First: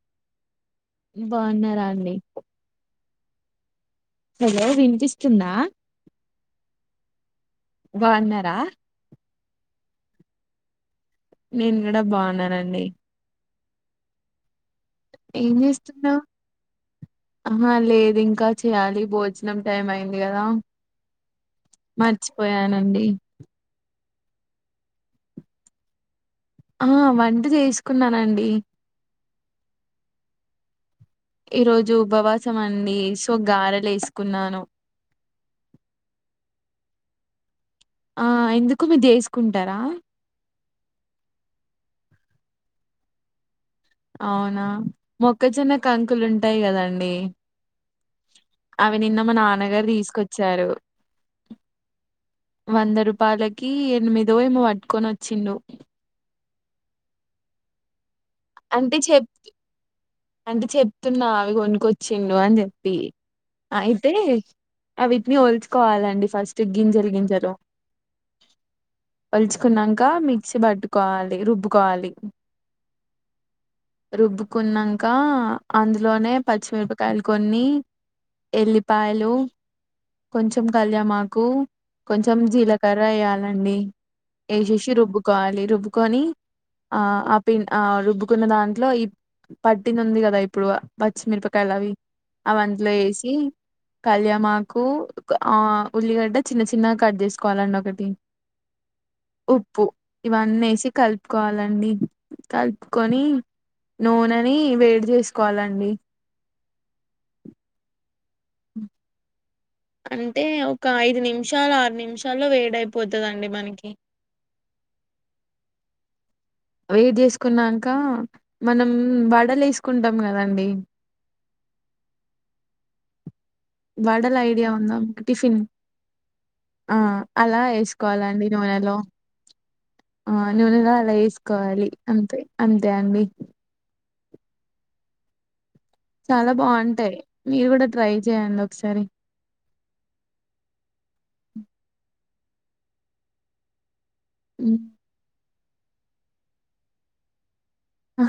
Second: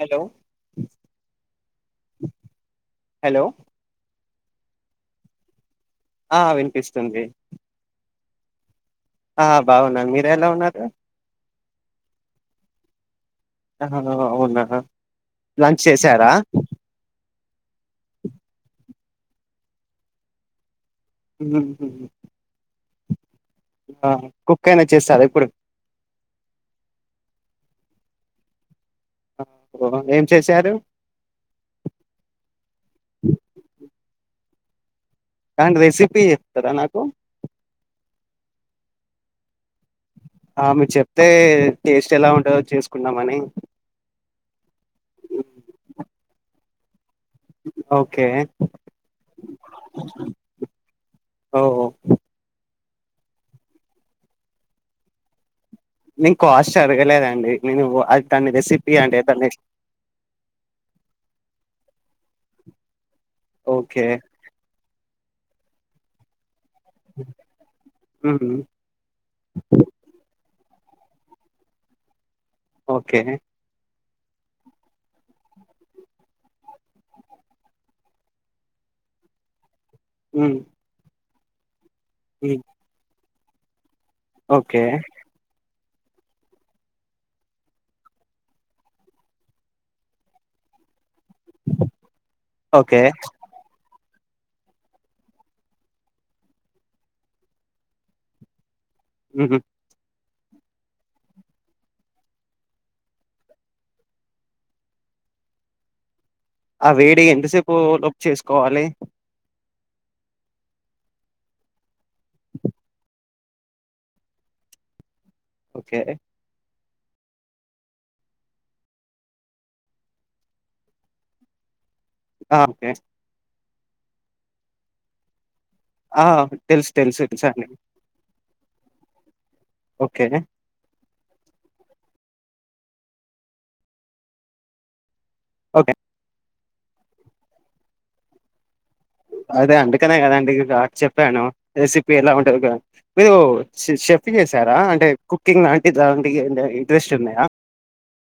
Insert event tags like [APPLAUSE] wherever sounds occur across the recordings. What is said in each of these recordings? Hello బాగున్నారా అండి hello hello వినిపిస్తుందా ఆ వినిపిస్తుంది బాగున్నరా ఆ బాగున్నారు మీర ఎలా ఉన్నారు నేను కూడా బాగున్నానండి ఆ అవునా లంచ్ చేసారా ఆహ లేదు ఇంకా చెయాలి భోజనం టైం అయింది కదా [INAUDIBLE] అండి కుక్ అయినా చేస్తారు ఇప్పుడు ఆ వంట చేసుకున్నానండి హ ఏం చేశారు ఈ రోజు ఉపవాసం అండి సో గారలేస్ కున్నాను అండ్ రెసిపీ తర నాకు ఆ ఎందుకు మీది చేసుకుంటారా ఆ మీరు చెప్తే టేస్ట్ ఎలా ఉంటదో చేసుకున్నామని అవునా మొక్కజొన్న కంకులు ఉంటాయ్ కదండి ఓకే అవి నిన్న మా నాన్నగారు తీసుకొచ్చారు ఓ వంద రూపాలకీ ఎనిమిదో ఏమో పట్టుకొని వచ్చిండు కాస్ట్ అడగలేదండి నేను వో అట్ దాన్ని రెసిపీ అంటే దన్ని అంటే చెప్తున్నా అవి గొనుక్కొచ్చిండు అని చెప్పి ఓకే అయితే అవిటిని వొల్చుకోవాలండి ఫస్ గింజలు గింజలు మ్మ్ వల్చుకున్నంక మిక్సీ పట్ క్వాలి రుబ్బుకోవాలి ఓకే రుబ్బుకున్నన్ కా అందులోనే పచ్చిమిరపకాయలు కొన్ని ఎల్లిపాయలు మ్మ్ కొంచం కళ్యమాక్ కూ కొంచం మ్మ్ జీలకర్ర య్యల అండీ ఓకే ఏశేషి రుబ్బుకోవాలి రుబ్ కొని ఆ ఆ పిన్ ఆ రుబ్బుకున్న దాంట్లో ఈ పట్టింది ఉంది కదా ఇప్పుడు పచ్చిమిరపకాయలు అవి అవందులో ఓకే ఏసి కళ్యామాకు ఆ ఉల్లిగడ్డ చిన్న చిన్నగ కట్ చేసుకోవాలండి ఒకటి మ్మ్ ఉప్పు ఇవన్నేసి కలుపుకోవాలండి కలుపుకొని నూనె ని వేడి చేసుకోవాలండి ఆ వేడి ఎంతసేపు లోపు చేసుకోవాలి అంటే ఒక ఐదు నిమిషాలు ఆరు నిమిషాల్లో వేడి అయిపోతుందండి మనకి ఓకే వేడి చేసుకున్నాకా మనం వడలు వేసుకుంటాం కదండి అ ఓకే వడల్ ఐడియా ఉందా టిఫిన్ ఆ తెలుసు ఆ తెలుసు అలా [UNINTELLIGIBLE] వేసుకోవాలండి నూనెలో ఓకే ఆ నువనెలా అలా వేసుకోవాలి అంతే అంతే అండి ఓకే చాలా బావుంటాయి మీరు కూడా ట్రై చేయండి ఓ అదే అందుకనే కదాండిగా చెప్పాను రెసిపీ ఎలా ఉం నువ్వు కా మీరు సి సెఫ్ తినేశారా అంటే కు కుకింగ్ నాంటి జంబియాందో ఇంట్రెస్ట్ ఉన్నాయా.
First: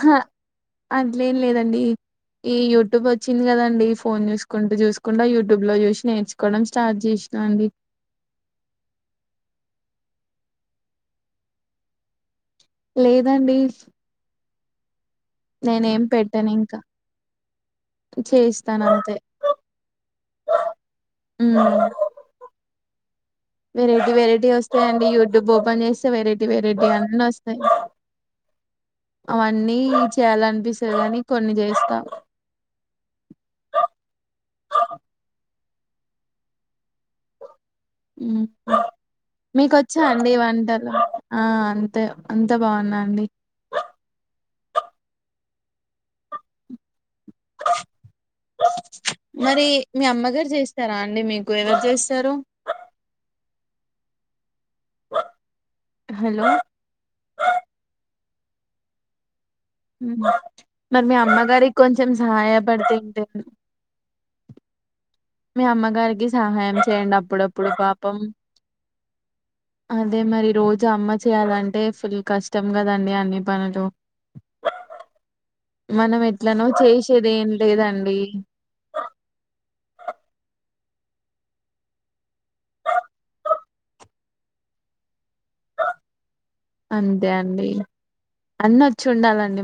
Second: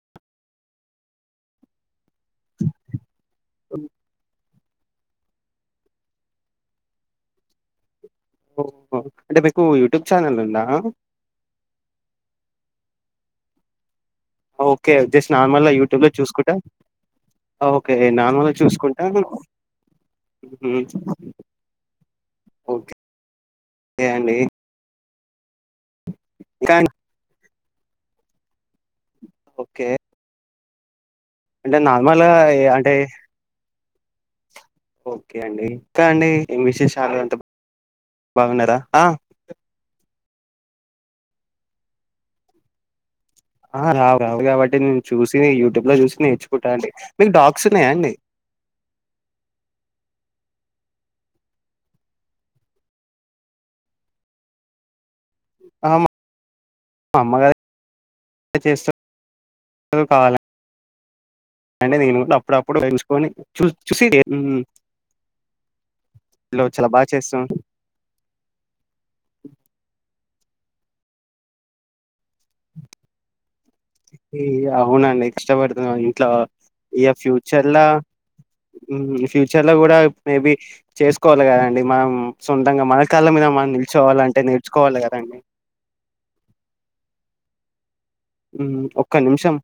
హ అట్లేం లేదండి ఈ యూట్యూబ్ వచ్చింది కదండి ఫోన్ చూస్ కుంటూ చూసుకుండా యూట్యూబ్ లో చూసి నేర్చుకోవడం స్టార్ట్ చేసినా అండి. ఓహో అంటే మీకు యూట్యూబ్ ఛానల్ ఉందా లేదండి ఓకే జస్ట్ నార్మల్గా నేనేం యూట్యూబ్ లో పెట్టను చూసుకుంటా ఇంకా ఓకే నార్మల్గా చేస్తాను చూసుకుంటా అంతే ఉ ఊ ఓకే వెరైటీ అండి వెరైటీ వస్తాయండి యూ దు బోబనేస్ చ్చ వెరైటీ ఇంకా వెరైటీ అండి? అన్నస్ ధై అవన్నీ ఓకే చేయాలనిపిస్ ఊ అని అంటే నార్మల్గా య అంటే ఓకే అండి ఇక్క అండి ఎం విశేస్ చాల అంత బాగున్నరా ఆ మీ వంటలు ఆ అంతే అంతా బావున్నా అండి ఆ రావు రావు కాబట్టి నేను చూసి యూట్యూబ్ లో చూసి నేర్చుకుంటా అండి. మీకు డాగ్స్ ఉన్నాయా అండి మరి మీ అమ్మగారు జెస్ సరా అండి మీకు ఎవరు జెస్సరు అమ్ హలో మ అమ్మగారే అ చేస్స ఉ మరి మీ అమ్మ న్ అంటే నేను అప్పుడప్పుడు ఎంచుకొని చూ చూసి ఉ ఉ మీ అమ్మగారికి సహాయం బాగా చేయండి చేస్తాం అప్పుడప్పుడు పాపం అదే మరి రోజు అమ్మ చేయాలంటే ఫుల్ కష్టం గదండి అన్ని పనులు ఈ అవునండి ఇష్టపడుతున్న మనం ఇంట్ల ఎట్లనో ఇయ చేసేది ఏం ఫ్యూచర్లాఊ లేదండి ఫ్యూచర్ ల గుడా మేబి చేసుకోవాలె కదండి మ సొంతంగ మన కాళ్ళ మీద మనం నిల్చుకోవాలంటే నేర్చుకోవాలె గదండి అంతే అండీ ఊ ఒక్క నిమిషం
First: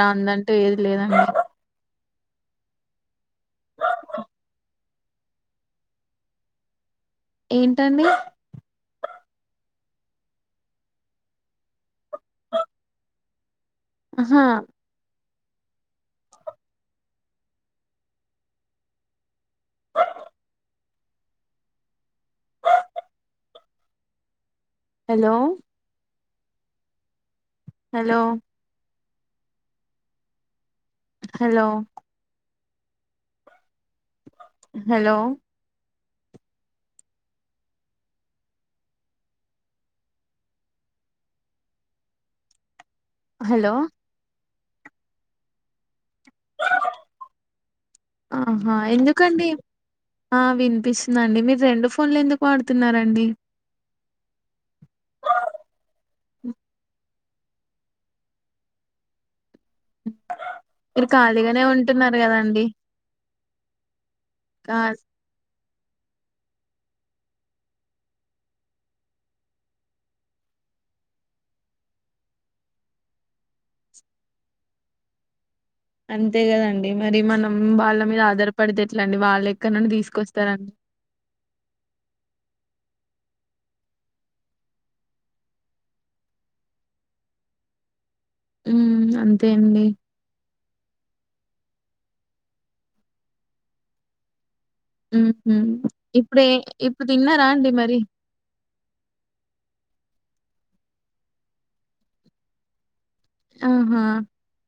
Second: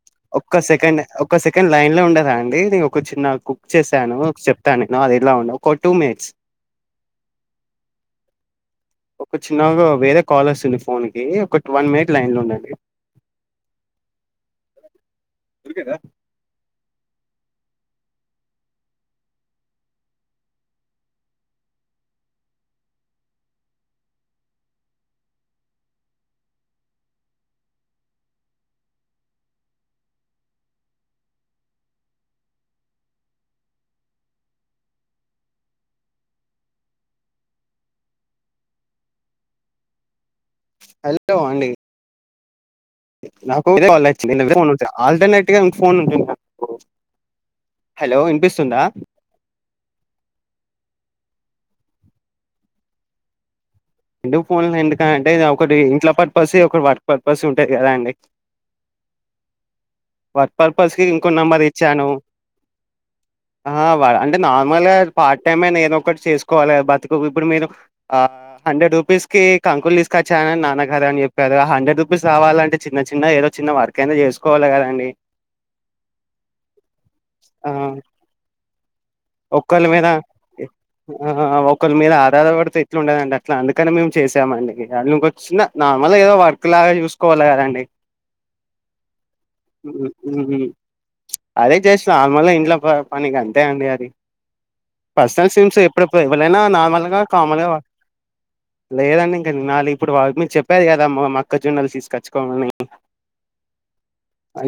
రాందంటూ ఒక్క ఏది సెకండ్ లేదండి ఒక్క సెకండ్ లైన్ లో ఉండరా అండి నేను ఒక చిన్న కుక్ చేశాను చెప్తాను నాది ఎలా ఉందో ఒక టూ మినిట్స్ ఏంటండి ఒక చిన్నగా వేరే కాల్ ఓస్తుంది ఫోన్ కి ఒక టూ వన్ మినిట్ లైన్ లో ఉండండి అ హా దొరికి రా hello hello hello hello hello అండీ నాకు హలో ఇదే కాలచి ఇదే పోనూ ఆల్టర్నేట్గా ఫోన్ ఉంటు ఆహా వినిపిస్తుందా ఎందుకండి ఆ వినిపిస్తుందండి మీ రెండు ఫోన్లు ఎందుకు వాడుతున్నారండి రెండు ఫోన్లు ఎందుకనీ అంటే అది ఒకటి ఇంట్ల పర్పస్ ఒకటి వర్క్ పర్పస్ ఉంటది గదా అండీ వర్క్ పర్పస్ కి మీరు ఖాళీగానే ఇంకోనంబర్ ఇచ్చాను ఉంటున్నారు కదండి ఆ వా అంటే కా నార్మల్ పార్ టైమ్ ఒకటి చేసుకోవాలి బతుకు ఇప్పుడు మీరు ఆ హండ్రెడ్ రూపీస్ కి కంకులు తీసుకొచ్చానని నాన్నగారు అని చెప్పారు హండ్రెడ్ రూపీస్ రావాలంటే చిన్న చిన్న ఏదో చిన్న వర్క్ అయినా చేసుకోవాలి కదండి అంతే కదండి మరి మనం ఆ వాళ్ళ మీద ఆధారపడితే ఎట్లాండి వాళ్ళ ఎక్కడ ఒక్కళ నుండి మీద తీసుకొస్తారండి ఉండదండి అట్లా అందుకని మేము చేసామండి వా ఇంకొచ్చిన నార్మల్గా ఏదో వర్క్ లాగా చూసుకోవాలి కదండి ఉ అంతే అండి చేస నార్మల్ ఇంట్లో పనికి అంతే అండి అది పర్సనల్ ఉహు సిమ్స్ ఎప్పుడప్పు ఇప్పుడే ఎవరైనా ఇప్పుడు నార్మల్ గా తిన్నారా కామల్ అండి గా మరి లేదండి ఇంకా తినాలి ఇప్పుడు వాళ్ళ మీద చెప్పారు కదా మా మ మోక్కజొన్నలు తీసుకొచ్చుకోవాలని ఆహా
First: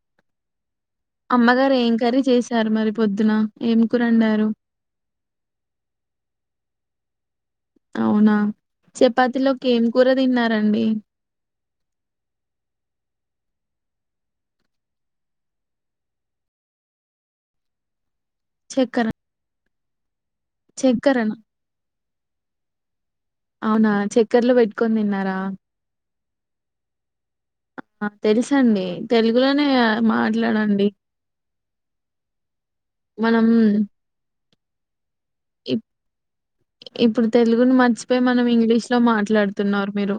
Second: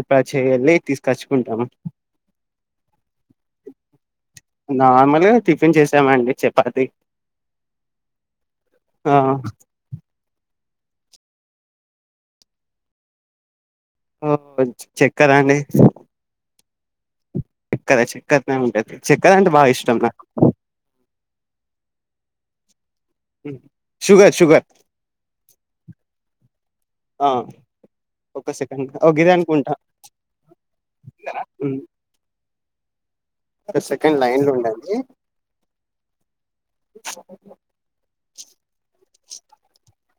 [UNINTELLIGIBLE] తీసుకచ్చుకుంటాము అమ్మగారు ఏం కర్రీ చేశారు మరి పొద్దున ఏం కూరండారు నార్మల్గా టిఫిన్ చేసామండి చపాతి అవునా ఆ చపాతిలోకి ఏం కూర తిన్నార బి ఓ చెక్కరా అండి ఇక్కడ చే చక్కనే ఉంటది చెక్కద అంట బా ఇష్టం [UNINTELLIGIBLE] చక్కరణ అవునా షుగర్ చక్కెర్లో షుగర్ పెట్టుకొని తిన్నారా ఆ ఒక తెలుస అండి సెకండ్ ఓ గిదే తెలుగులోనే అనుకుంటా కదా మాట్లాడండి మ్మ్ సెకండ్ లన్లో ఇ ఇప్పుడు తెలుగును మర్చిపోయి మనం ఇంగ్లీష్ లో మాట్లాడుతున్నారు మీరు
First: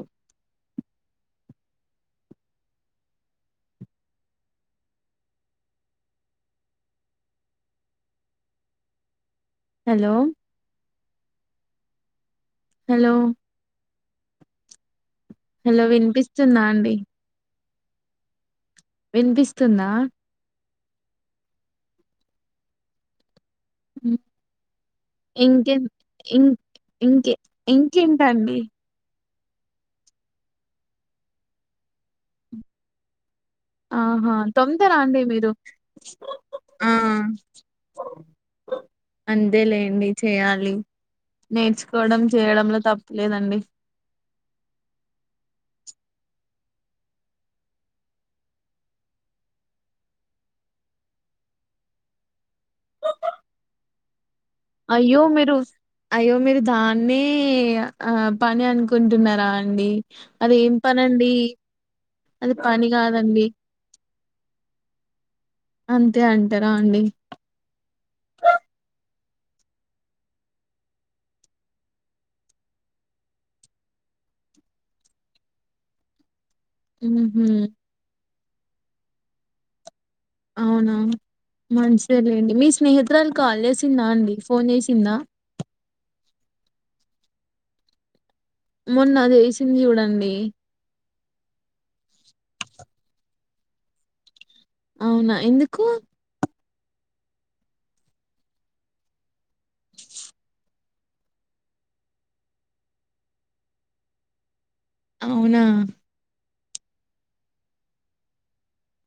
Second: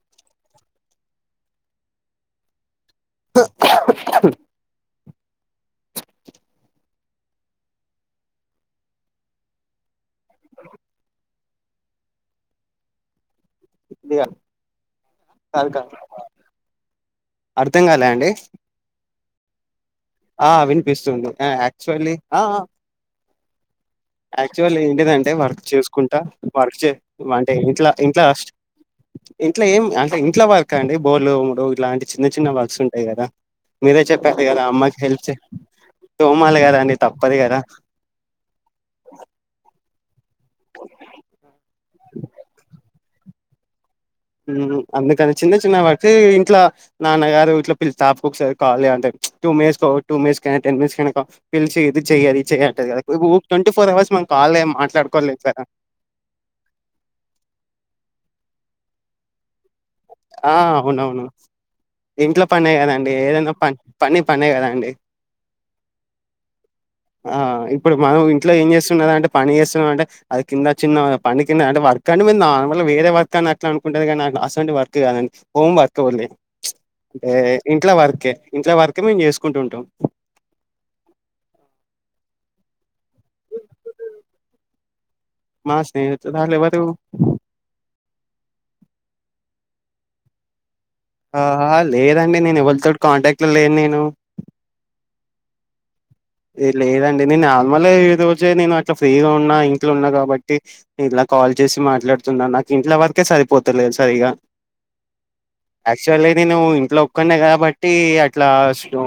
హలో హలో ఇలియ హలో వినిపిస్తుందా అండి అర్ధం కాలా అండి వినిపిస్తుందా ఆ వినిపిస్తుంది యాక్చువల్లీ ఉమ్, యాక్చువల్ ఏంటిదంటే వర్క్ ఇంకే చేసుకుంటా ఇం వర్క్ చే ఇంకే అంటే ఇంట్లా ఇంట్లో స్ట్ ఇంకేంటండి ఇంట్లో ఏం అంటే ఇంట్లో వర్క్ అండి బోల్ముడు ఇలాంటి చిన్న చిన్న వర్క్స్ ఉంటాయి కదా మీరే ఆహా చెప్పారు కదా తోముతారా అమ్మకి అండి హెల్ప్ మీరు తోమాలి కదా ఆ అండి తప్పదు కదా అంతే లేండి చేయాలి నేర్చుకోవడం చేయడంలో తప్పు లేదండి ఉ అందుకని చిన్న చిన్న వాటి ఇంట్ల నాన్నగారు ఇట్లో పిలిసి తపకొక సారి కాల్ చేయ్ అంటే టూ మేయర్స్కో టూ మేయర్స్ కైనా టెన్ మియర్స్ కైనాక పిలిచి ఇది చెయ్ అది చెయ్ అంటది కదా ట్వంటీ ఫోర్ అవర్స్ మన అయ్యో మీరు అయ్యో మీరు దాన్నే ఆ పని అనుకుంటున్నారా అండి ఆ అది ఏం అవునవును పనండి ఇంట్లో అది పనే పని కదండి కాదండి ఏదైనా ప పని పనే కదా అండి అంతే అంటారా అండి ఆ ఇప్పుడు మనం ఇంట్లో ఏం చేస్తున్నద అంటే పని చేస్తున్నాం అంటే అది కింద చిన్న పని కింద అంటే వర్క్ అంటే నార్మల్ వేరే వర్క్ అని అట్లా అనుకుంటేది కానీ నా అస్సంటి వర్క్ కాదండి హోమ్ వర్క్ ఉంది ఏ ఉహు ఇంట్ల వరకే ఇంట్ల వరక ఇం మేము చేసుకుంటు ఉంటాం అవునా మంచిదేలేండి మీ స్నేహితురాలు కాల్ చేసిందా అండి ఫోన్ చేసిందా మా స్నేహితురాలు ఎవరు మొన్న చేసింది చూడండి ఆ లేదండి నేను ఎవరితోటి కాంటాక్ట్ లో లేను నేను అవునా ఎందుకు ఏ లేదండి నేను నార్మల్ ఈ రోజే నేను అట్లా ఫ్రీగా ఉన్నా ఇంట్లో ఉన్నా కాబట్టి ఇలా కాల్ చేసి మాట్లాడుతున్నా నాకు ఇంట్ల వరకే సరిపోతలేదు సరిగా అవునా యాక్చువల్లీ నేను ఇంట్లో ఒక్కడినే కాబట్టి అట్లా ఉ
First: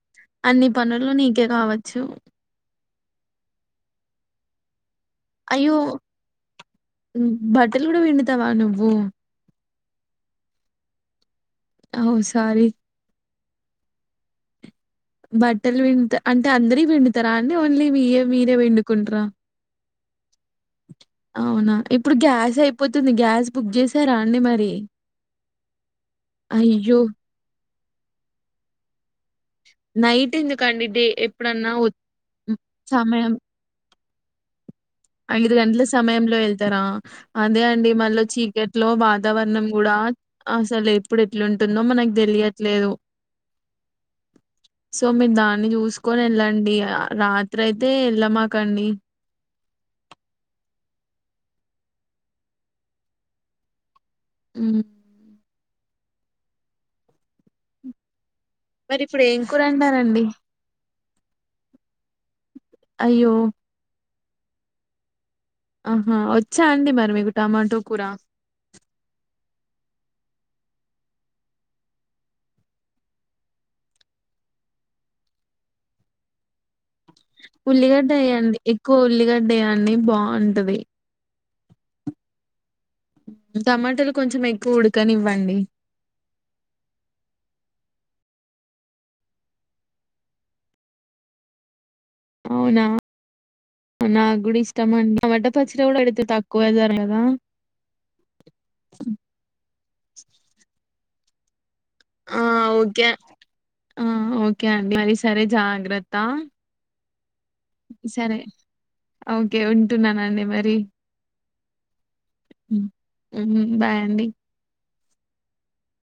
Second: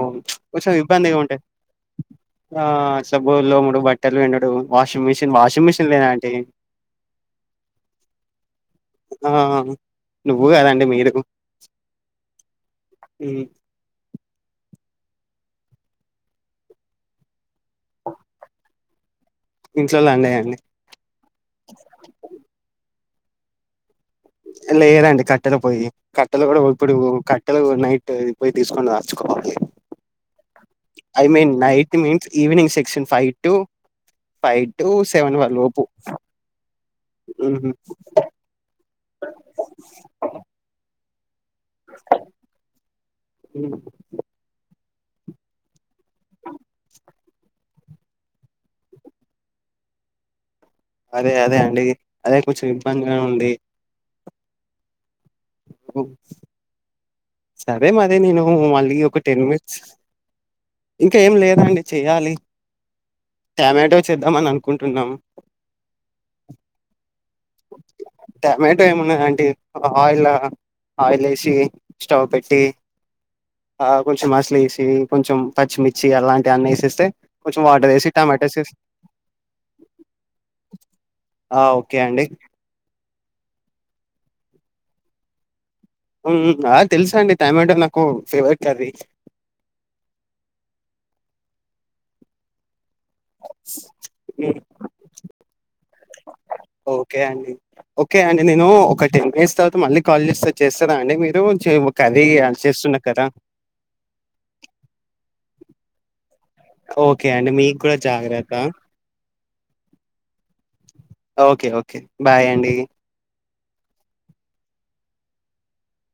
కొంచెం ఇబ్బంది గా ఉండే చ్చు ఆ స బోళ్ళు తోముడం బట్టలు పిండడం వాష్ అయ్యో బట్టలు కూడా పిండుతావా నువ్వు ఆ నువ్వు కదండి మీరు ఓ సారీ ఉ బట్టలు పిండుత అంటే అందరి పిండుతారా అండి ఓన్లీ మీవీ మీరే పిండుకుంటార ఇంట్లోల్ల అందరివీ అండి పోతుంది గ్యాస్ బుక్ చేసి లేదండి కట్టెలు పోయి కట్టలు కూడా ఇప్పుడు అయ్యో కట్టెలు నైట్ అంటే పోయి తీసుకుండదా నైట్ ఎందుకండి డే ఐ మీన్ ఎప్పుడన్నా night means evening section five సమయం టు ఫైవ్ టు సెవెన్ వర ఐదు గంటల లోపు సమయంలో వెళ్తారా అదే ఉహు. అండి మళ్ళీ చీకట్లో వాతావరణం కూడా అసలే ఎట్లుందో మనకు తెలియట్లేదు సో మీరు దాన్ని చూసుకొని వెళ్ళండి డి ఆ రాత్ రాత్రి అయితే ఎళ్ళమాకండి అదే అదే అండి అదే కొంచెం ఇబ్బందిగా ఉంది ఉ ఓ సరే మరి నేను మళ్ళీ మరి ఒక ఇప్పుడు ఏం టెన్ కూర మినిట్స్ అండారండి ఇంకా ఏం లేదండి చెయ్యాలి అయ్యో చేద్దామ అని అనుకుంటున్నాము ఆహా వచ్చా అండి మరి మీకు టమాటో కూర టమాటో ఏమున్నాదండి ఆయిల్ ఆయిల్ వేసి స్టవ్ పెట్టి ఆ కొంచెం ఆస్లు వేసి కొంచెం పచ్చిమిర్చి అలాంటి అన్నీ వేసేస్త ఉల్లిగడ్డ వేయండి ఎక్కువ ఉల్లిగడ్డ వేయండి బాగుంటది ఆ ఓకే అండి టమాటాలు కొంచెం ఎక్కువ ఉడకనివ్వండి ఉ తెలుసా అండి టమాటో నాకు ఫేవరెట్ అది అవునా నాకు కూడా ఇష్టం అండి టమాటా పచ్చడి కూడా పెడితే తక్కువ ధర ఓకే కదా అండి ఓకే అండి నేను ఒక టెన్ డేస్ తర్వాత మళ్ళీ కాల్ చేస్త వచ్చేస్తా. అండి మీరు చేయ ఆ ఓకే ఆ ఓకే అండి మర సరే చాడి జగ్రత ఓ సరే ఓకే ఉంటున్నానండి మరి ఓకే ఓకే బాయ అండి బాయండి